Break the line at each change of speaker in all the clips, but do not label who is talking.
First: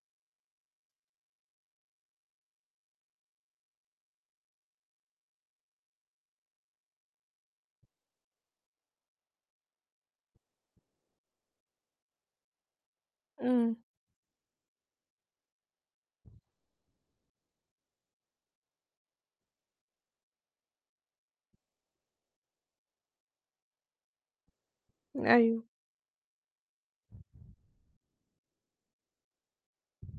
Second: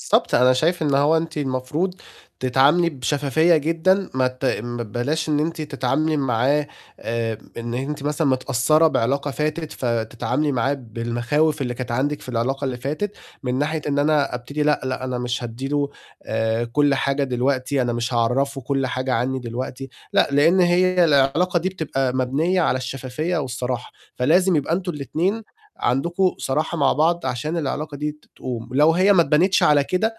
بالضبط. أنا شايف إن هو أنتِ المفروض تتعاملي بشفافية جدًا، ما ت ما بلاش إن أنتِ تتعاملي معاه آآ، إن أنتِ مثلًا متأثّرة بعلاقة فاتت، فتتعاملي معاه بالمخاوف اللي كانت عندِك في العلاقة اللي فاتت من
إمم.
ناحية إن أنا أبتدي لأ، لأ، أنا مش هادّي له آآ، كل حاجة دلوقتي، أنا مش هاعرّفه كل حاجة عنّي دلوقتي. لأ، لإن هي العلاقة دي بتبقى مبنيّة على الشفافية والصراحة، فلازم يبقى أنتم الاتنين
أيوه.
عندكم صراحة مع بعض، عشان العلاقة دي ت تقوم، ولو هي ما أتبنتش على كده،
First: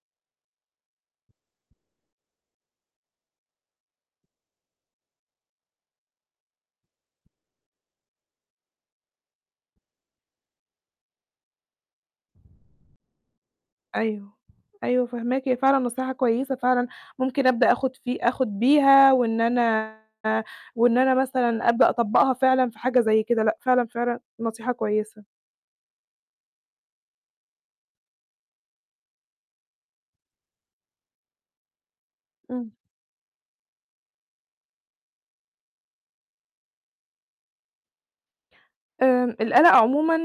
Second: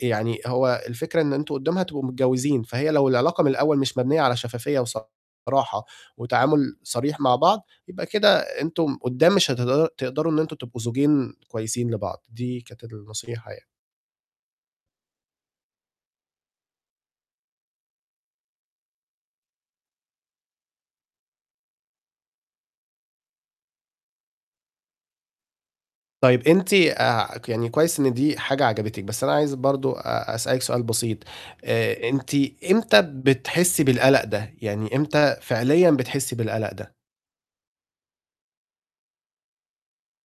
يعني هو الفكرة إن أنتم قُدّام هتبقوا متجوّزين، فهي لو العلاقة من الأول مش مبنيّة على شفافية وصراحة وتعامل صريح مع بعض، يبقى كده أنتم قُدّام مش هتقدد تقدروا إن أنتم تبقوا زوجين كويسين لبعض، دي كانت النصيحة يعني.
أيوه. أيوه فاهماكِ، هي فعلًا نصيحة كويسة فعلًا، ممكن أبدأ آخُد في آخُد بيها وإن أنا وإن أنا مثلًا أبدأ أطبّقها فعلًا في حاجة زي كده، لأ، فعلًا، فعلًا نصيحة كويسة.
طيب. أنتِ آآ، ك يعني كويس إن دي حاجة عجبتِك، بس أنا عايز برضه أ أسألِك سؤال بسيط، آآ، أنتِ
إمم.
إمتى بتحسّي بالقلق ده؟ يعني إمتى فعليًا بتحسّي بالقلق ده؟
آآ، القلق عمومًا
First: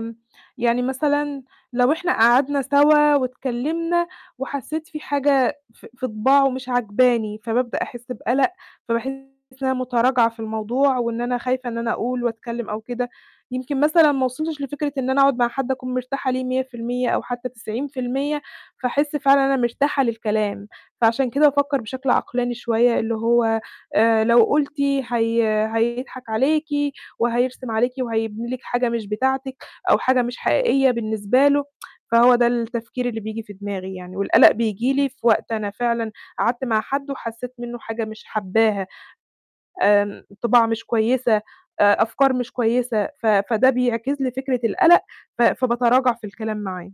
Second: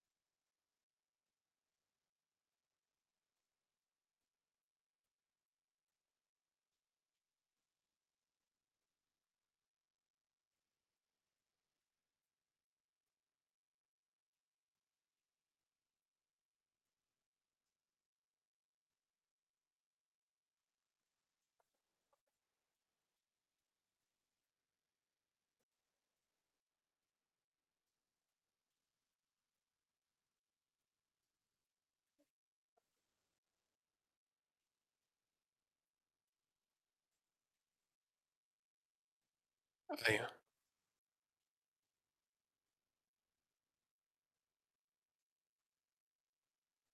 م يعني مثلًا لو إحنا قعدنا سَوا واتكلِّمنا وحسّيت في حاجة في في طباعه مش عاجباني، فبابدأ أحس بقلق، فباحس إن أنا مُتراجعة في الموضوع وإن أنا خايفة إن أنا أقول وأتكلِّم أو كده. يمكن مثلًا ما وصلتش لفكرة إن أنا أقعد مع حد أكون مرتاحة ليه 100% أو حتّى 90%، فاحس فعلًا أنا مرتاحة للكلام. فعشان كده بافكّر بشكل عقلاني شوية اللي هو آآ، لو قُلتِ هي هيضحك عليكِ وهيرسم عليكِ وهيبني لِك حاجة مش بتاعتِك أو حاجة مش حقيقية بالنسبة له، فهو ده التفكير اللي بييجي في دماغي يعني، والقلق بييجي لي في وقت أنا فعلًا قعدت مع حد وحسّيت منّه حاجة مش حبّاها، آمم،
أيوه.
طباع مش كويسة، آآ أفكار مش كويسة، ف فده بيعكس لي فكرة القلق، ف فباتراجع في الكلام معاه.